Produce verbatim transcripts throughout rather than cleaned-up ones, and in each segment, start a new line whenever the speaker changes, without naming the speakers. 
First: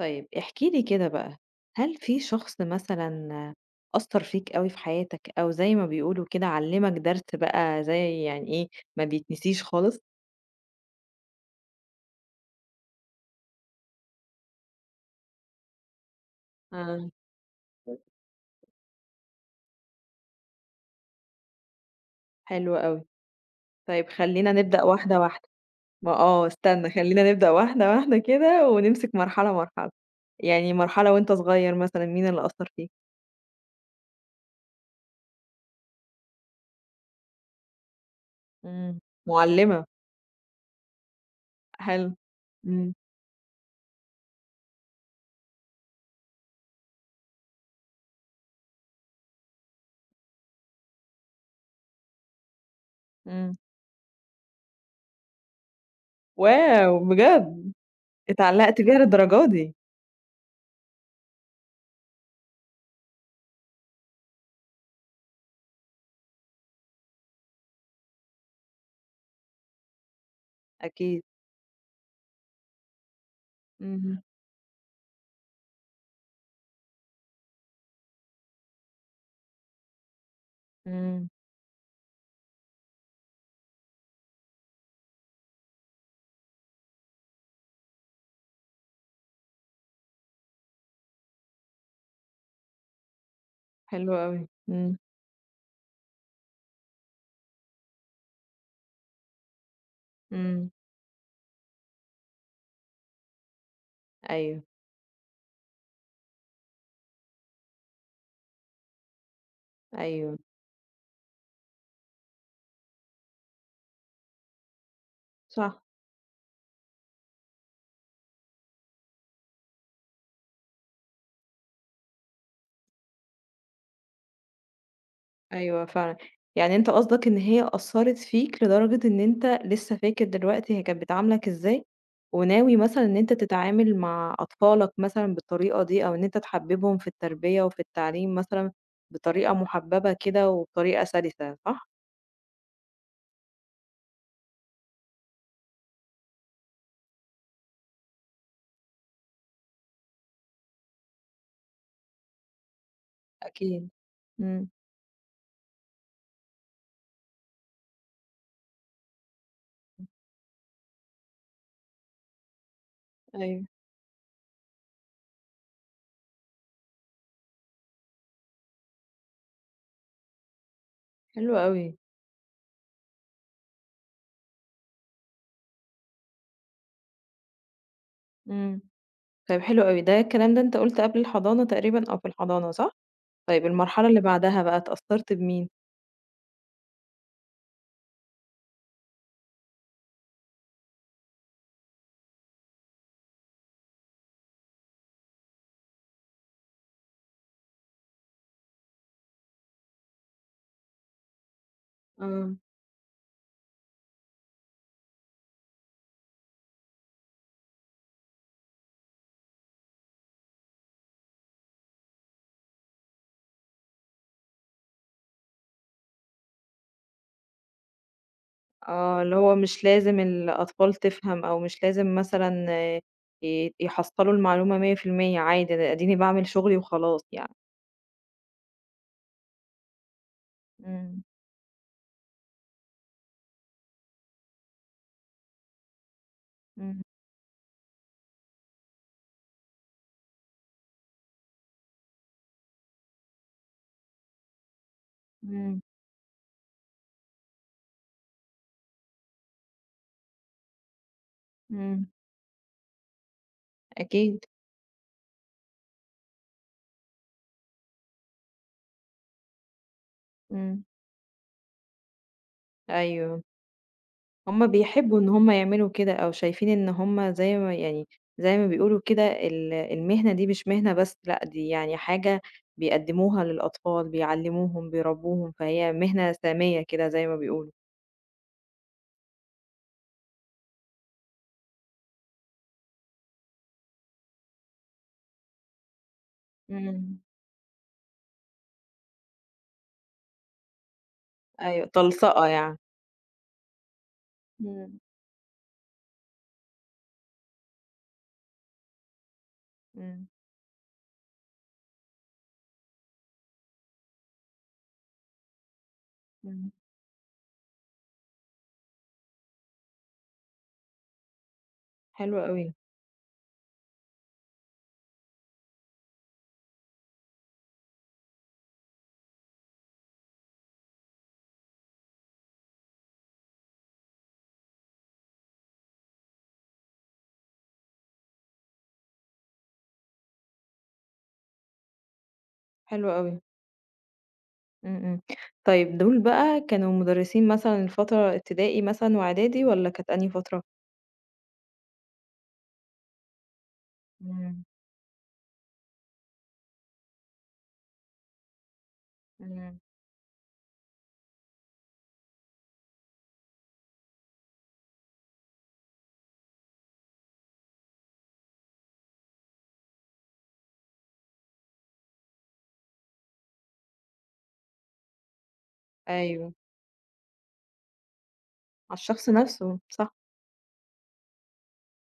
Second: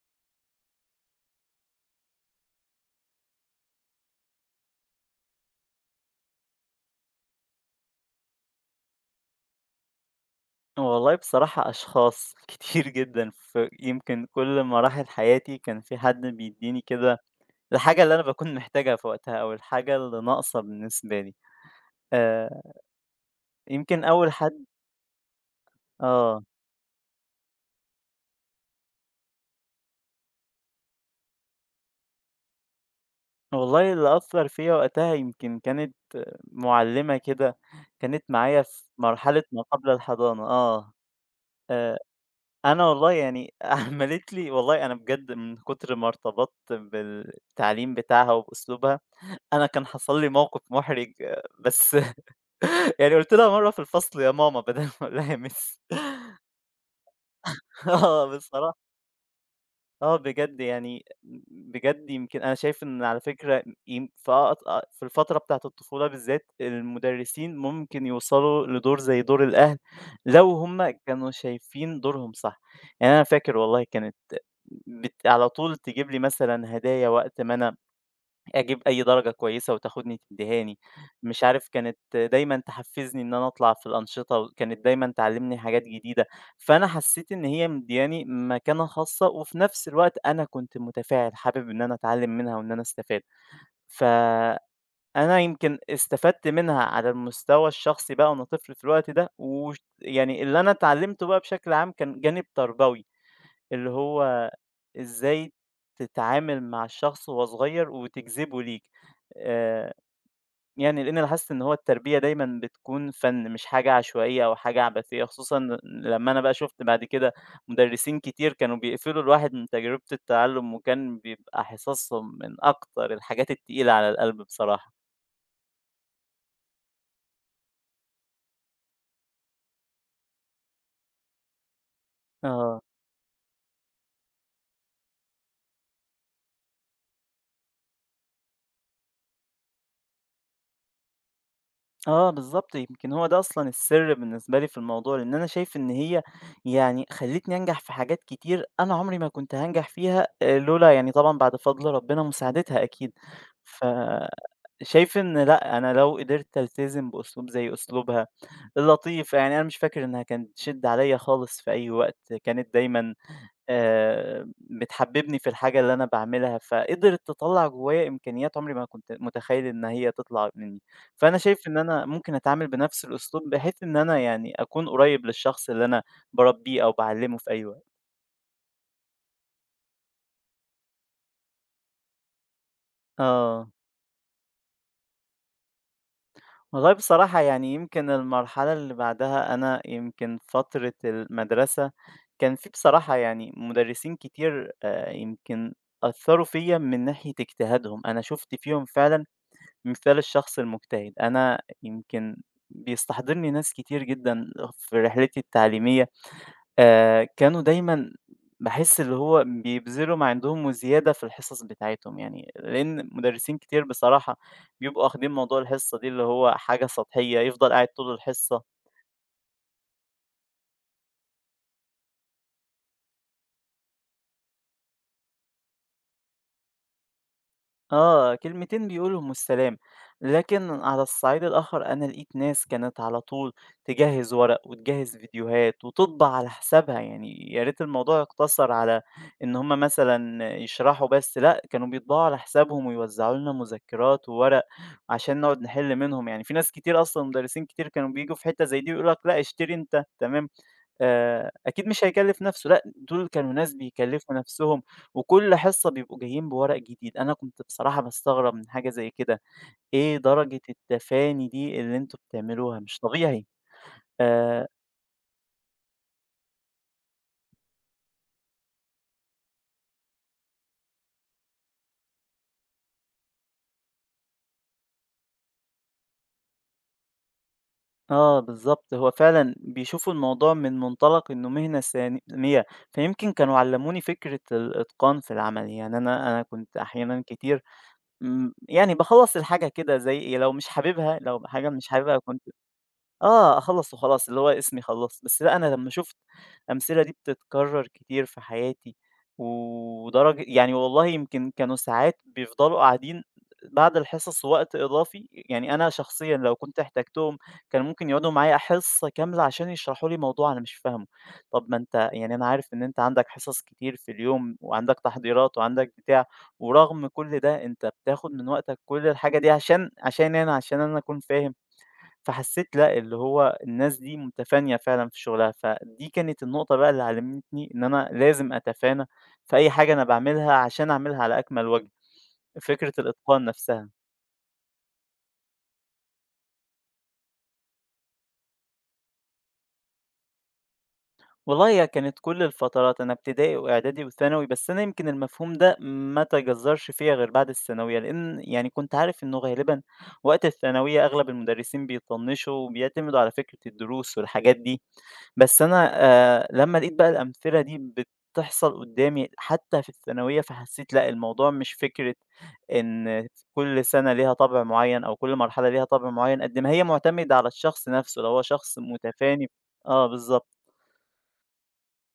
طيب احكِ لي كده بقى، هل في شخص مثلًا أثّر فيك أوي في حياتك أو زي ما بيقولوا كده علّمك درس بقى زي يعني إيه، ما بيتنسيش خالص؟
والله بصراحة أشخاص كتير جدًا، فيمكن كل مراحل حياتي كان في حد بيدّيني
آه.
كده الحاجة اللي أنا باكون محتاجها في وقتها أو الحاجة اللي ناقصة بالنسبة لي. آآ،
حلو أوي،
يمكن
طيب
أول
خلّينا
حد
نبدأ واحدة، واحدة، ما
آه،
آه استنى خلّينا نبدأ واحدة، واحدة كده ونمسك مرحلة، مرحلة، يعني مرحلة وأنت صغير مثلًا مين اللي أثّر فيك؟
والله اللي أثّر فيّا وقتها يمكن كانت مُعلِّمة كده، كانت معايا في
إمم،
مرحلة ما
مُعلّمة،
قبل الحضانة آه، آآ،
حلو،
أنا
إمم،
والله يعني عملت لي والله أنا بجد من كتر ما ارتبطت بالتعليم بتاعها وبأسلوبها أنا كان حصل لي موقف محرج آه، بس يعني قُلت لها
إمم،
مرّة في الفصل يا ماما بدل ما أقول لها يا مِس
واو! بجد
آه
اتعلّقت
بصراحة.
بيها للدرجة دي؟
آه بجد يعني بجد يمكن أنا شايف إن على فكرة يم في أق في الفترة بتاعة الطفولة بالذات المدرسين ممكن يوصلوا لدور زي دور الأهل لو هُم
أكيد،
كانوا شايفين دورهم صح، يعني أنا فاكر والله كانت
اهم،
بت على طول تجيب لي مثلًا هدايا وقت ما أنا أجيب أي درجة كويسة وتاخدني تدّيهاني،
إمم.
مش عارف كانت دايمًا تحفّزني إن أنا أطلع في الأنشطة، وكانت دايمًا تعلّمني حاجات جديدة، فأنا حسّيت إن هي مدّياني مكانة خاصة، وفي نفس الوقت أنا كنت متفاعل حابب إن أنا أتعلّم منها وإن أنا أستفاد.
حلو أوي،
فأنا
إمم،
يمكن استفدت منها على المستوى الشخصي بقى وأنا طفل في الوقت ده، وش يعني اللي أنا
إمم،
اتعلّمته بقى بشكل عام كان جانب تربوي. اللي هو
أيوه،
إزاي تتعامل مع الشخص وهو صغير وتجذبه ليك آه،
أيوه،
يعني لأن أنا حاسس إن هو التربية دايما بتكون فن مش حاجة عشوائية أو حاجة عبثية خصوصا
صح،
لما أنا بقى شفت بعد كده مدرسين كتير كانوا بيقفلوا الواحد من تجربة التعلم وكان بيبقى حصصهم من أكتر الحاجات التقيلة على القلب بصراحة.
أيوه فعلًا، يعني أنت قصدك إن هي أثّرت فيك لدرجة إن أنت لسه فاكر دلوقتي هي كانت بتعاملك إزاي، وناوي
اه
مثلًا إن أنت تتعامل مع أطفالك مثلًا بالطريقة دي، أو إن أنت تحببهم في التربية وفي التعليم مثلًا بطريقة محببة كده وبطريقة سلسة، صح؟
آه بالضبط، يمكن هو ده أصلًا السر بالنسبة لي في الموضوع، لإن أنا شايف إن هي يعني خلّتني أنجح في حاجات كتير أنا عمري ما كنت هانجح فيها آآ لولا يعني طبعًا بعد فضل ربنا مساعدتها أكيد.
أكيد، إمم،
فشايف إن لأ، أنا لو قدرت ألتزم بأسلوب زي أسلوبها اللطيف، يعني أنا مش فاكر إنها كانت بتشِد عليّا خالص في أي وقت، كانت دايمًا
أيوه،
آآ بتحببني في الحاجة اللي أنا باعملها، فقدرت تطلّع جوايا إمكانيات عمري ما كنت متخيل إن هي تطلع مني، فأنا
حلو
شايف إن
أوي،
أنا ممكن أتعامل بنفس الأسلوب بحيث إن أنا يعني أكون قريب للشخص اللي أنا باربيه أو باعلمه في أي وقت.
إمم، طيب حلو أوي، ده الكلام ده أنت قُلت قبل الحضانة تقريبًا أو في الحضانة، صح؟ طيب
آه،
المرحلة اللي بعدها بقى اتأثّرت بمين؟
والله بصراحة يعني يمكن المرحلة اللي بعدها أنا يمكن فترة المدرسة، كان في بصراحة يعني مدرسين كتير آآ يمكن أثّروا فيّا من ناحية اجتهادهم، أنا شُفت فيهم فعلًا مثال الشخص المجتهد أنا يمكن
آه.
بيستحضرني ناس كتير جدًا في رحلتي التعليمية، آآ، كانوا دايمًا باحس اللي هو بيبذلوا ما عندهم وزيادة في الحصص بتاعتهم، يعني لأن مدرسين كتير بصراحة بيبقوا واخدين موضوع الحصة دي اللي هو حاجة سطحية، يفضل قاعد طول الحصة
آه، اللي هو مش لازم الأطفال تفهم أو مش لازم مثلًا آه، ي يحصّلوا المعلومة مية في المية عادي أنا أديني باعمل شغلي وخلاص يعني.
آه، كلمتين بيقولهم والسلام، لكن على
إمم،
الصعيد الآخر أنا لقيت ناس كانت على طول تجهّز ورق وتجهّز فيديوهات وتطبع على حسابها،
إمم،
يعني يا ريت الموضوع يقتصر على إن هم مثلًا يشرحوا بس، لأ، كانوا بيطبعوا على حسابهم ويوزعوا لنا مذكرات وورق عشان نقعد
إمم،
نحل منهم، يعني في ناس كتير أصلًا مدرسين كتير كانوا بييجوا في حتة زي دي ويقولوا لك لأ، اشتري أنت، تمام. آآ أكيد مش
إمم،
هيكلّف نَفْسه، لأ دول كانوا ناس بيكلّفوا
أكيد،
نَفْسهم، وكل حصة بيبقوا جايين بورق جديد، أنا كنت بصراحة باستغرب من حاجة زي كده، إيه درجة
إمم،
التفاني دي اللي أنتم بتعملوها مش
أيوه،
طبيعي.
هُم
آآ
بيحبّوا إن هُم يعملوا كده أو شايفين إن هُم زي ما يعني زي ما بيقولوا كده ال المهنة دي مش مهنة بس، لأ دي يعني حاجة بيقدّموها للأطفال، بيعلّموهم، بيربّوهم، فهي مهنة سامية كده زي ما بيقولوا.
آه بالضبط، هو فعلًا بيشوفوا الموضوع من منطلق إنه مهنة ثانوية، فيمكن كانوا علّموني فكرة الإتقان في العمل، يعني أنا أنا كنت
إمم،
أحيانًا كتير امم، يعني باخلّص الحاجة كده زي إيه، لو مش حاببها لو حاجة
أيوه
مش حاببها كنت
طلْسَقة يعني،
آه، أخلّص وخلاص، اللي هو اسمي
إمم،
خلّصت، بس لأ، أنا لمّا شُفت الأمثلة دي بتتكرّر كتير في حياتي،
إمم،
ودرجة يعني والله يمكن كانوا ساعات بيفضلوا قاعدين بعد الحصص وقت إضافي، يعني أنا شخصيًا لو
إمم،
كنت احتاجتهم كان ممكن يقعدوا معايا حصة كاملة عشان يشرحوا لي موضوع أنا مش فاهمه. طَب ما أنت يعني
حلو
أنا عارف
أوي،
إن أنت عندك حصص كتير في اليوم وعندك تحضيرات وعندك بتاع، ورغم كل ده أنت بتاخد من وقتك كل الحاجة دي عشان عشان أنا، عشان أنا أكون فاهم. فحسيت لأ، اللي هو الناس دي متفانية فعلًا في شغلها، فدي كانت النقطة بقى اللي علمتني إن أنا لازم أتفانى في أي حاجة أنا باعملها عشان أعملها على أكمل وجه، فكرة
حلو أوي،
الإتقان نفسها.
إمم، إمم، طيب دول بقى كانوا مُدرّسين مثلًا الفترة ابتدائي مثلًا وإعدادي والّا كانت أنهي فترة؟
والله هي كانت كل الفترات، أنا ابتدائي وإعدادي وثانوي،
إمم،
بس أنا يمكن المفهوم ده ما تجذرش فيّا غير بعد الثانوية، لإن يعني كنت عارف إنه
إمم،
غالبًا وقت الثانوية أغلب المدرسين بيطنشوا وبيعتمدوا على فكرة الدروس والحاجات دي. بس أنا آآ لمّا لقيت بقى الأمثلة دي بتحصل قدّامي حتى في الثانوية، فحسيت لأ، الموضوع مش فكرة إن كل سنة ليها طَبع معيّن أو كل مرحلة ليها طَبع معيّن،
أيوه،
قد ما هي مُعتمدة على الشخص نَفْسه، لو هو شخص
على الشخص
مُتفاني.
نَفْسه،
آه
صح،
بالضبط.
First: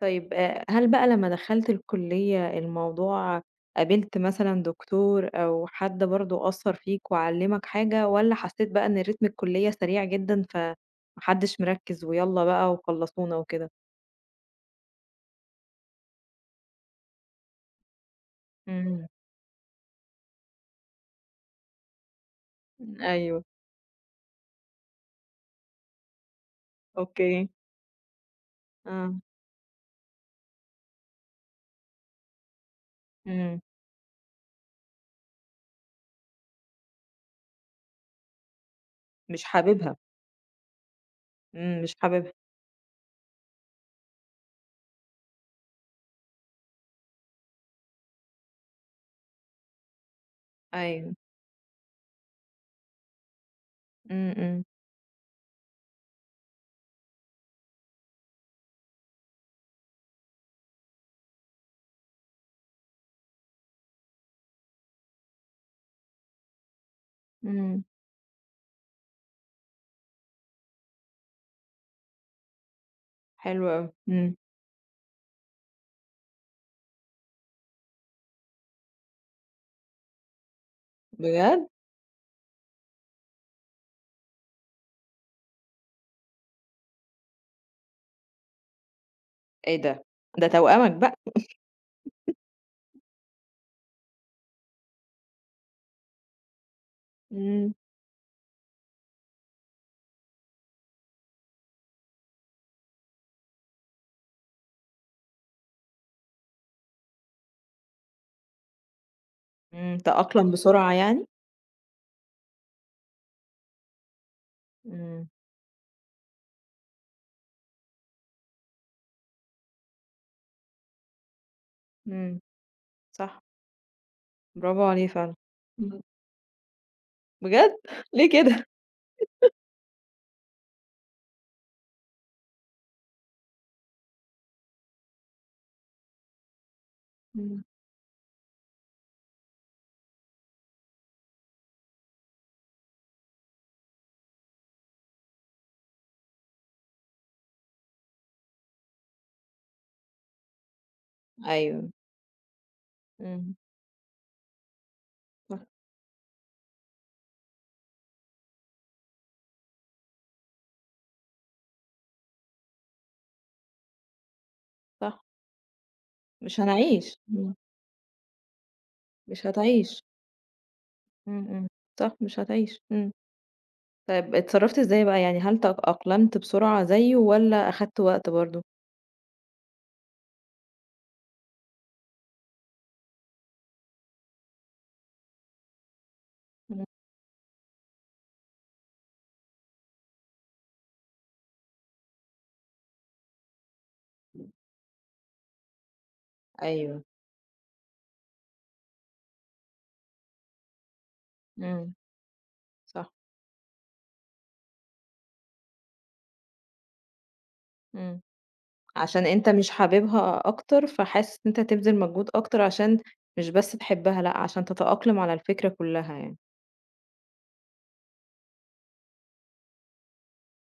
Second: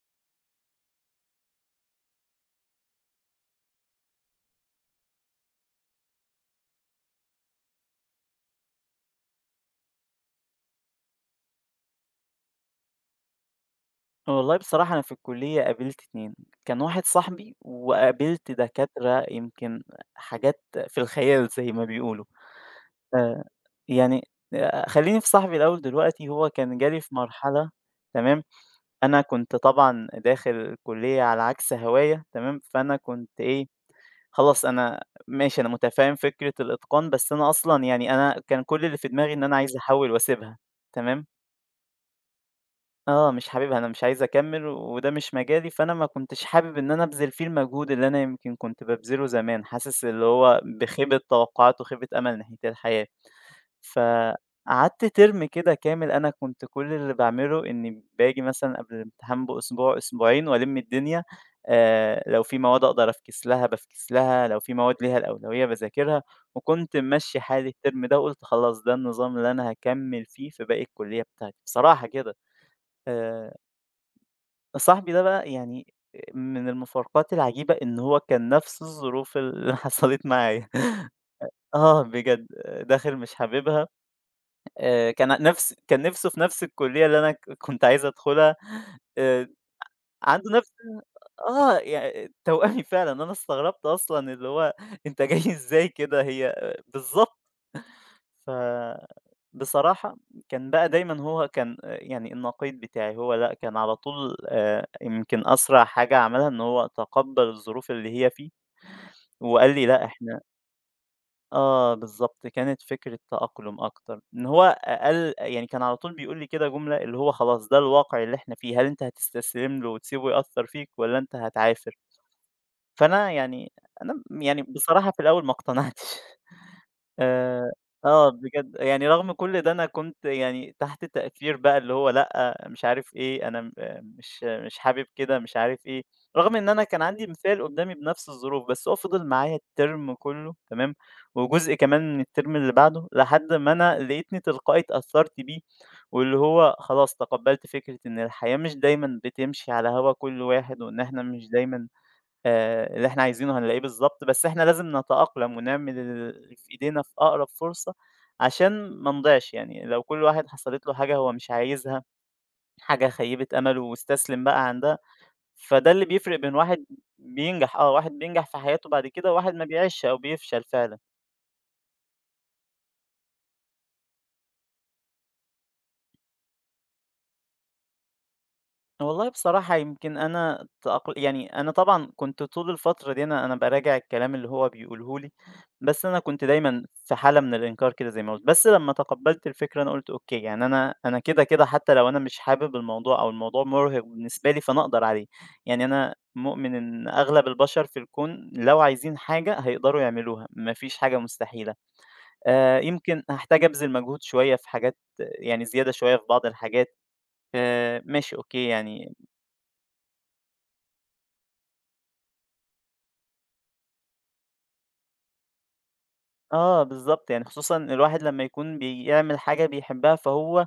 طيب آآ هل بقى لمّا دخلت الكُلّية الموضوع قابلت مثلًا دكتور أو حد برضه أثّر فيك وعلّمك حاجة والّا حسّيت بقى إن رتم الكُلّية سريع جدًا فما حدّش مركّز ويالّا بقى وخلّصونا وكده؟
والله بصراحة أنا في الكُلّية قابلت اتنين، كان واحد صاحبي وقابلت
إمم.
دكاترة يمكن حاجات في الخيال زي ما بيقولوا.
إمم،
آآ
أيوه،
يعني آآ خلّيني في صاحبي الأول دلوقتي، هو كان جالي في
أوكي،
مرحلة تمام؟
آه،
أنا كنت طبعًا داخل الكلية على عكس هواية تمام، فأنا كنت
إمم،
إيه، خلاص أنا ماشي أنا متفهم فكرة الإتقان، بس أنا أصلًا يعني أنا كان كل اللي في دماغي إن
مش
أنا عايز
حاببها،
أحوّل وأسيبها تمام،
إمم، مش حاببها،
آه، مش حاببها أنا مش عايز أكمّل وده مش مجالي، فأنا ما كنتش حابب إن أنا أبذل فيه المجهود اللي أنا يمكن كنت بابذله زمان، حاسس اللي هو
أيوه،
بخيبة توقعات وخيبة أمل ناحية الحياة.
إمم، إمم،
فقعدت ترم كده كامل أنا كنت كل اللي باعمله إني باجي مثلًا قبل الامتحان بأسبوع، أسبوعين وألِم الدنيا، آآ لو في مواد أقدر أفكِس لها بافكِس لها، لو في مواد ليها الأولوية باذاكرها، وكنت ممشّي حالي
إمم،
الترم ده وقُلت خلاص ده النظام اللي أنا هاكمّل فيه في باقي الكلية بتاعتي، بصراحة كده. آآ
حلو أوي، إمم،
صاحبي ده بقى يعني من المفارقات العجيبة إن هو كان نفس الظروف اللي حصلت معايا.
بجد!
آه بجد، داخل مش حاببها آآ كان نفس كان نِفْسه في نفس الكُلّية اللي أنا ك كنت عايز أدخلها، آآ
إيه ده! ده
عنده نفس
توأمك بقى،
آه، يع توأمي فعلًا، أنا استغربت أصلًا اللي هو أنت جاي إزاي كده هي بالضبط.
إمم،
ف بصراحة كان بقى دايمًا هو كان آه، يعني النقيض بتاعي، هو لأ، كان على طول آآ يمكن أسرع حاجة عملها إن هو تقبّل الظروف اللي هي فيه وقال لي:
إمم،
"لأ، إحنا".
تأقلم بسرعة يعني؟
آه، بالضبط، كانت فكرة تأقلُم أكتر، إن هو
إمم،
أقل يعني كان على طول بيقول لي كده جملة اللي هو خلاص ده الواقع اللي إحنا فيه، هل أنت هتستسلم له وتسيبه يأثّر فيك والّا أنت هتعافر؟
إمم،
فأنا
صح،
يعني أنا م يعني
برافو عليه
بصراحة في
فعلًا،
الأول ما
إمم،
اقتنعتش. آآ
بجد! ليه
آه
كده!
بجد، يعني رغم كل ده أنا كنت يعني تحت تأثير بقى اللي هو لأ، مش عارف إيه، أنا م آه، مش مش حابب كده، مش عارف إيه، رغم إن أنا كان عندي مثال
إمم،
قدّامي بنفس الظروف، بس هو فضل معايا الترم كلّه تمام، وجزء كمان من الترم اللي بعده، لحد ما أنا لقيتني تلقائي اتأثرت بيه، واللي هو خلاص تقبلت فكرة إن الحياة مش دايمًا بتمشي على هوا كل واحد، وإن إحنا مش دايمًا
أيوه،
آآ، اللي إحنا
إمم،
عايزينه هنلاقيه بالضبط، بس إحنا لازم نتأقلم
صح،
ونعمل اللي في إيدينا في أقرب فرصة عشان ما نضيعش، يعني لو كل واحد حصلت له حاجة هو مش عايزها، حاجة خيبت أمله واستسلم بقى عندها،
صح،
فده اللي بيفرق بين
مش
واحد
هنعيش، إمم،
بينجح آه، واحد بينجح في حياته بعد كده
مش
وواحد ما بيعيشش
هتعيش،
أو بيفشل فعلًا.
إمم، إمم، صح، مش هتعيش، إمم. طيب اتصرّفت إزاي بقى، يعني هل تأقلمت بسرعة زيّه والّا أخدت وقت برضه؟
والله بصراحة يمكن أنا تأقل يعني أنا طبعًا كنت طول الفترة دي أنا أنا باراجع الكلام اللي هو بيقوله لي، بس أنا كنت دايمًا
إمم،
في حالة من الإنكار كده زي ما قُلت، بس لمّا تقبلت الفكرة أنا قُلت أوكي، يعني أنا أنا كده، كده حتى لو أنا مش حابب الموضوع أو الموضوع مُرهق بالنسبة لي فأنا أقدر عليه، يعني أنا مؤمن
أيوه.
إن أغلب البشر في الكون لو عايزين حاجة هيقدروا يعملوها، ما فيش حاجة مستحيلة،
إمم،
آآ،
صح،
يمكن هاحتاج أبذل مجهود شوية في حاجات يعني زيادة شوية في بعض الحاجات، آآ،
إمم،
ماشي أوكي يعني.
عشان أنت مش حاببها أكتر، فحاسس إن أنت هتبذل مجهود أكتر عشان مش بس تحبها، لأ، عشان تتأقلم على الفكرة كلّها يعني،
آه بالضبط، يعني خصوصًا الواحد لمّا يكون بيعمل حاجة بيحبها، فهو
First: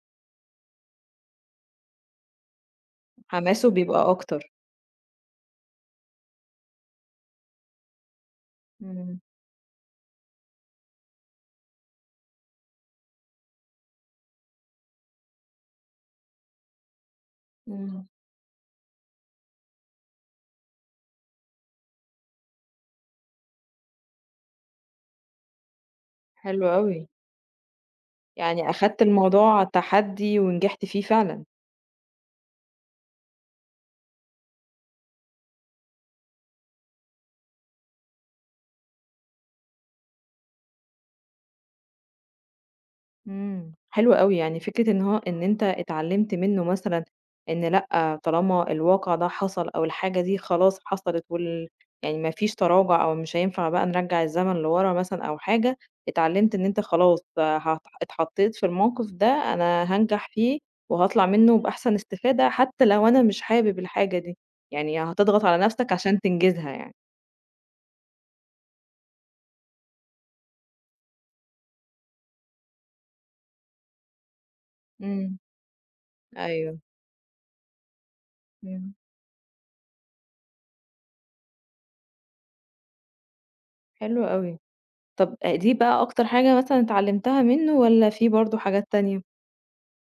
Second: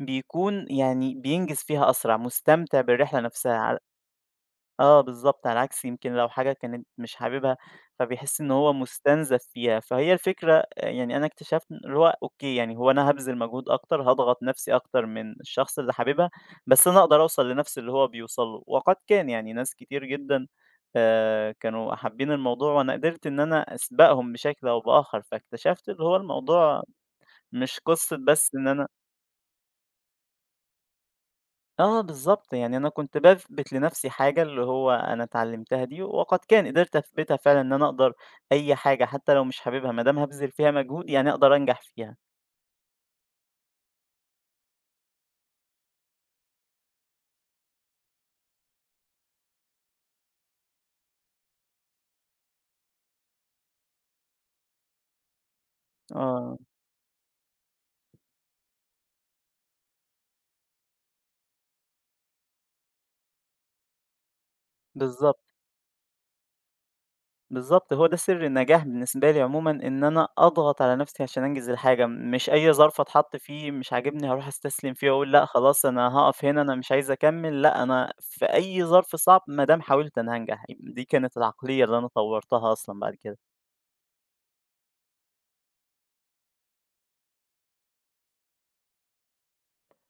بيكون يعني بينجز فيها أسرع، مستمتع بالرحلة نفسها،
حماسه
على
بيبقى أكتر.
آه بالضبط، على عكس يمكن لو حاجة كانت مش حاببها، فبيحس إن هو
إمم،
مستنزف فيها، فهي الفكرة. آه، يعني أنا اكتشفت إن اللي هو أوكي، يعني هو أنا هابذل مجهود أكتر، هاضغط نفسي أكتر من الشخص اللي حاببها، بس أنا أقدر أوصل لنفس اللي هو
إمم.
بيوصل له، وقد كان يعني ناس كتير جدًا آآ كانوا حابين الموضوع وأنا قدرت إن أنا أسبقهم بشكل أو بآخر، فاكتشفت اللي هو
حلو
الموضوع
أوي،
مش قصة بس إن
يعني
أنا
أخدت الموضوع تحدي ونجحت فيه فعلًا.
آه بالضبط، يعني أنا كنت باثبت لنفسي حاجة اللي هو أنا اتعلمتها دي وقد كان، قدرت أثبتها فعلًا إن أنا أقدر أي حاجة حتى لو مش حاببها ما دام هابذل فيها مجهود يعني أقدر أنجح فيها.
إمم، حلو أوي، يعني فكرة إن هو إن أنت اتعلمت منه مثلًا إن لأ، طالما الواقع ده حصل أو الحاجة دي خلاص حصلت وال يعني ما فيش تراجع أو مش هينفع بقى نرجّع الزمن لورا مثلًا أو حاجة، اتعلمت
آه،
إن أنت خلاص هت اتحطيت في الموقف ده أنا هانجح فيه وهاطلع منه بأحسن استفادة حتى لو أنا مش حابب الحاجة دي، يعني
بالضبط،
هتضغط على نفسك عشان تنجزها يعني.
بالضبط، هو ده سر النجاح بالنسبة لي عمومًا إن أنا أضغط على نفسي عشان أنجز الحاجة، مش أي ظرف أتحط فيه مش عاجبني هاروح أستسلم فيه وأقول
إمم،
لأ خلاص أنا هاقف هنا أنا
أيوه،
مش عايز أكمل، لأ أنا في أي
إمم،
ظرف صعب ما دام حاولت أنا هانجح، دي كانت العقلية اللي أنا طورتها أصلًا بعد كده.
حلو أوي. طب أ دي بقى أكتر حاجة مثلًا اتعلمتها منه والّا في برضه حاجات تانية؟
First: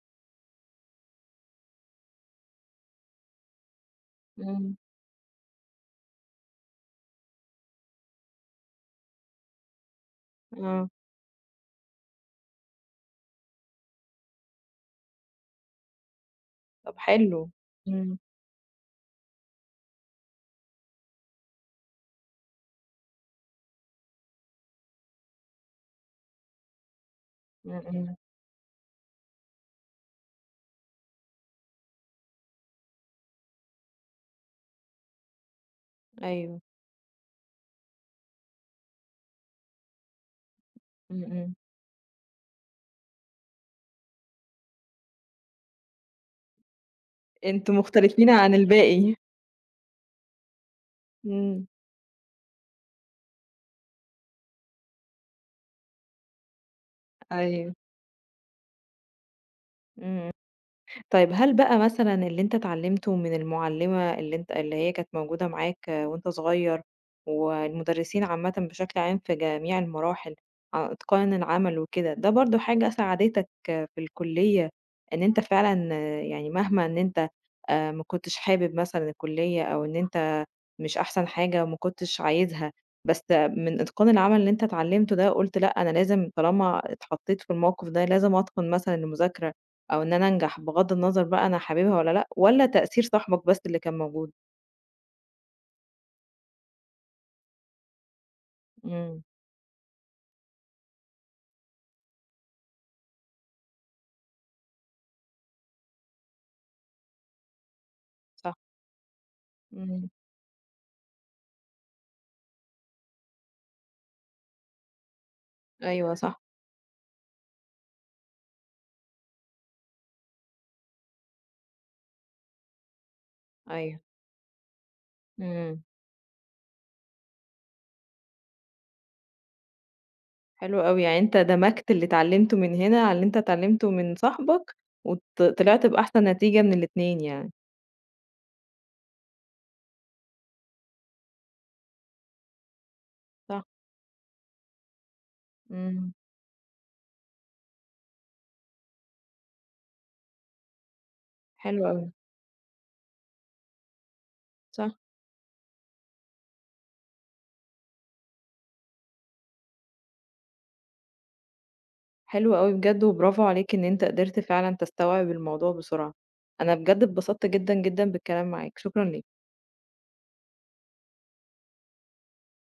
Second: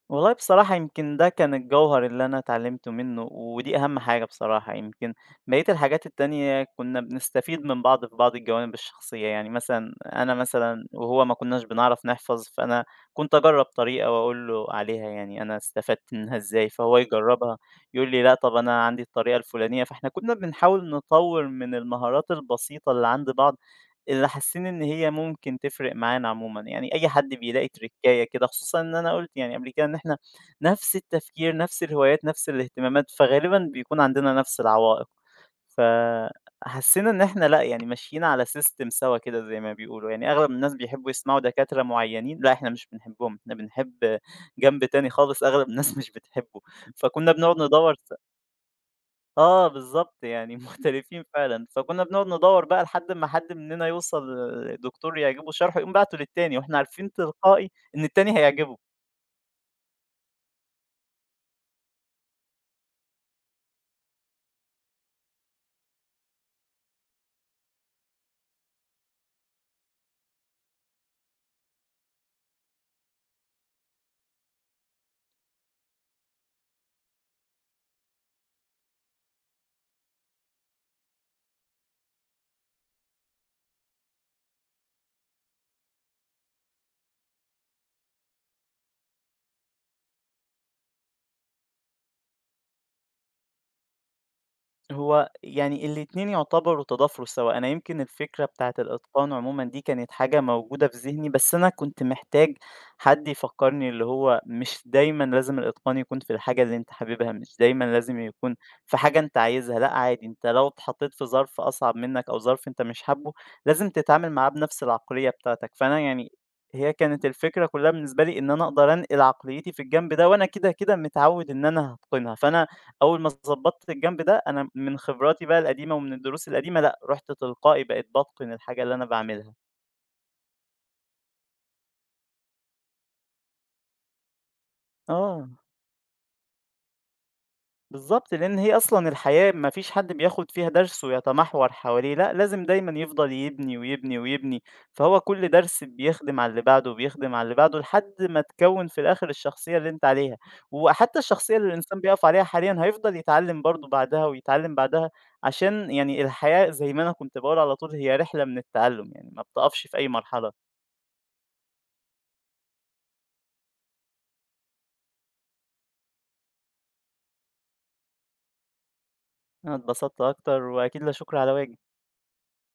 والله بصراحة يمكن ده كان الجوهر اللي أنا اتعلمته منه، ودي أهم حاجة بصراحة،
إمم،
يمكن بقية الحاجات التانية كنا بنستفيد من بعض في بعض الجوانب الشخصية، يعني مثلًا أنا مثلًا
آه،
وهو ما كناش بنعرف نحفظ، فأنا كنت أجرب طريقة وأقول له عليها يعني أنا استفدت منها إزاي،
طب
فهو
حلو،
يجربها يقول
إمم،
لي لأ طب أنا عندي الطريقة الفلانية، فإحنا كنا بنحاول نطوّر من المهارات البسيطة اللي عند بعض اللي حاسين إن هي ممكن تفرق معانا عمومًا، يعني أي حد بيلاقي
إمم، إمم،
تركاية كده، خصوصًا إن أنا قُلت يعني قبل كده إن إحنا نفس التفكير، نفس الهوايات، نفس الاهتمامات، فغالبًا بيكون عندنا نفس العوائق،
أيوه،
فحسينا إن إحنا لأ، يعني ماشيين على system سوا كده زي ما بيقولوا، يعني أغلب الناس بيحبوا
إمم،
يسمعوا
إمم،
دكاترة معينين، لأ إحنا مش بنحبهم، إحنا بنحب جنب تاني خالص أغلب الناس مش بتحبه، فكنا بنقعد
أنتم
ندوّر س
مختلفين عن الباقي،
آه بالضبط، يعني مختلفين فعلًا،
إمم،
فكُنّا بنقعد ندوّر بقى لحد ما حد مننا يوصل لدكتور يعجبه الشرح، يقوم باعته للتاني، وإحنا عارفين تلقائي
أيوه،
إن التاني هيعجبه.
إمم. طيب هل بقى مثلًا اللي أنت اتعلمته من المُعلِّمة اللي أنت اللي هي كانت موجودة معاك وأنت صغير، والمُدرسين عامةً بشكل عام في جميع المراحل، ع إتقان العمل وكده، ده برضه حاجة ساعدتك في الكُلّية إن أنت فعلًا يعني مهما إن أنت آآ ما كنتش حابب مثلًا الكُلّية أو إن أنت مش أحسن حاجة وما كنتش عايزها، بس من إتقان العمل اللي أنت اتعلمته ده قُلت لأ، أنا لازم طالما اتحطّيت في الموقف ده لازم أتقن مثلًا المذاكرة. أو إن أنا أنجح بغض النظر بقى أنا حاببها والّا لأ، والّا تأثير صاحبك بس اللي كان موجود؟
هو يعني الاتنين يعتبروا تضافروا سوا، أنا يمكن الفكرة بتاعة
إمم،
الإتقان عمومًا دي كانت حاجة موجودة في ذهني، بس أنا كنت محتاج حد يفكّرني اللي هو مش دايمًا لازم الإتقان يكون في الحاجة اللي أنت حاببها، مش دايمًا لازم
صح،
يكون في حاجة أنت عايزها، لأ
إمم،
عادي أنت لو اتحطيت في ظرف أصعب منك أو ظرف أنت مش حابه، لازم تتعامل معاه بنفس العقلية بتاعتك، فأنا
أيوه
يعني
صح،
هي كانت الفكرة كلّها بالنسبة لي إن أنا أقدر أنقل عقليتي في الجنب ده، وأنا كده، كده متعوّد إن أنا هاتقنها، فأنا أول ما ضبطت
أيوه،
الجنب ده، أنا من خبراتي بقى
إمم،
القديمة ومن الدروس القديمة لأ، رُحت تلقائي بقيت باتقن الحاجة اللي أنا باعملها.
حلو أوي، يعني أنت دمجت اللي اتعلمته من هنا على اللي أنت اتعلمته من صاحبك وط
آه.
طلعت بأحسن نتيجة من الاتنين يعني،
بالضبط، لإن هي أصلًا الحياة ما فيش حد بياخد فيها درس ويتمحور حواليه، لأ، لازم دايمًا يفضل
صح،
يبني، ويبني، ويبني، فهو كل درس
إمم،
بيخدم على اللي بعده، وبيخدم على اللي بعده، لحد ما تكوّن في الآخر الشخصية اللي أنت عليها، وحتى الشخصية اللي
حلو
الإنسان
أوي،
بيقف عليها حاليًا هيفضل يتعلم برضه بعدها، ويتعلم
صح،
بعدها، عشان يعني الحياة زي ما أنا كنت باقول على طول هي رحلة من التعلم، يعني ما بتقفش في أي مرحلة.
حلو أوي بجد وبرافو عليك إن أنت قدرت فعلًا تستوعب الموضوع بسرعة، أنا بجد اتبسطت جدًا، جدًا بالكلام معاك، شكرًا ليك.
أنا اتبسطت أكتر، وأكيد لا شكر على واجب.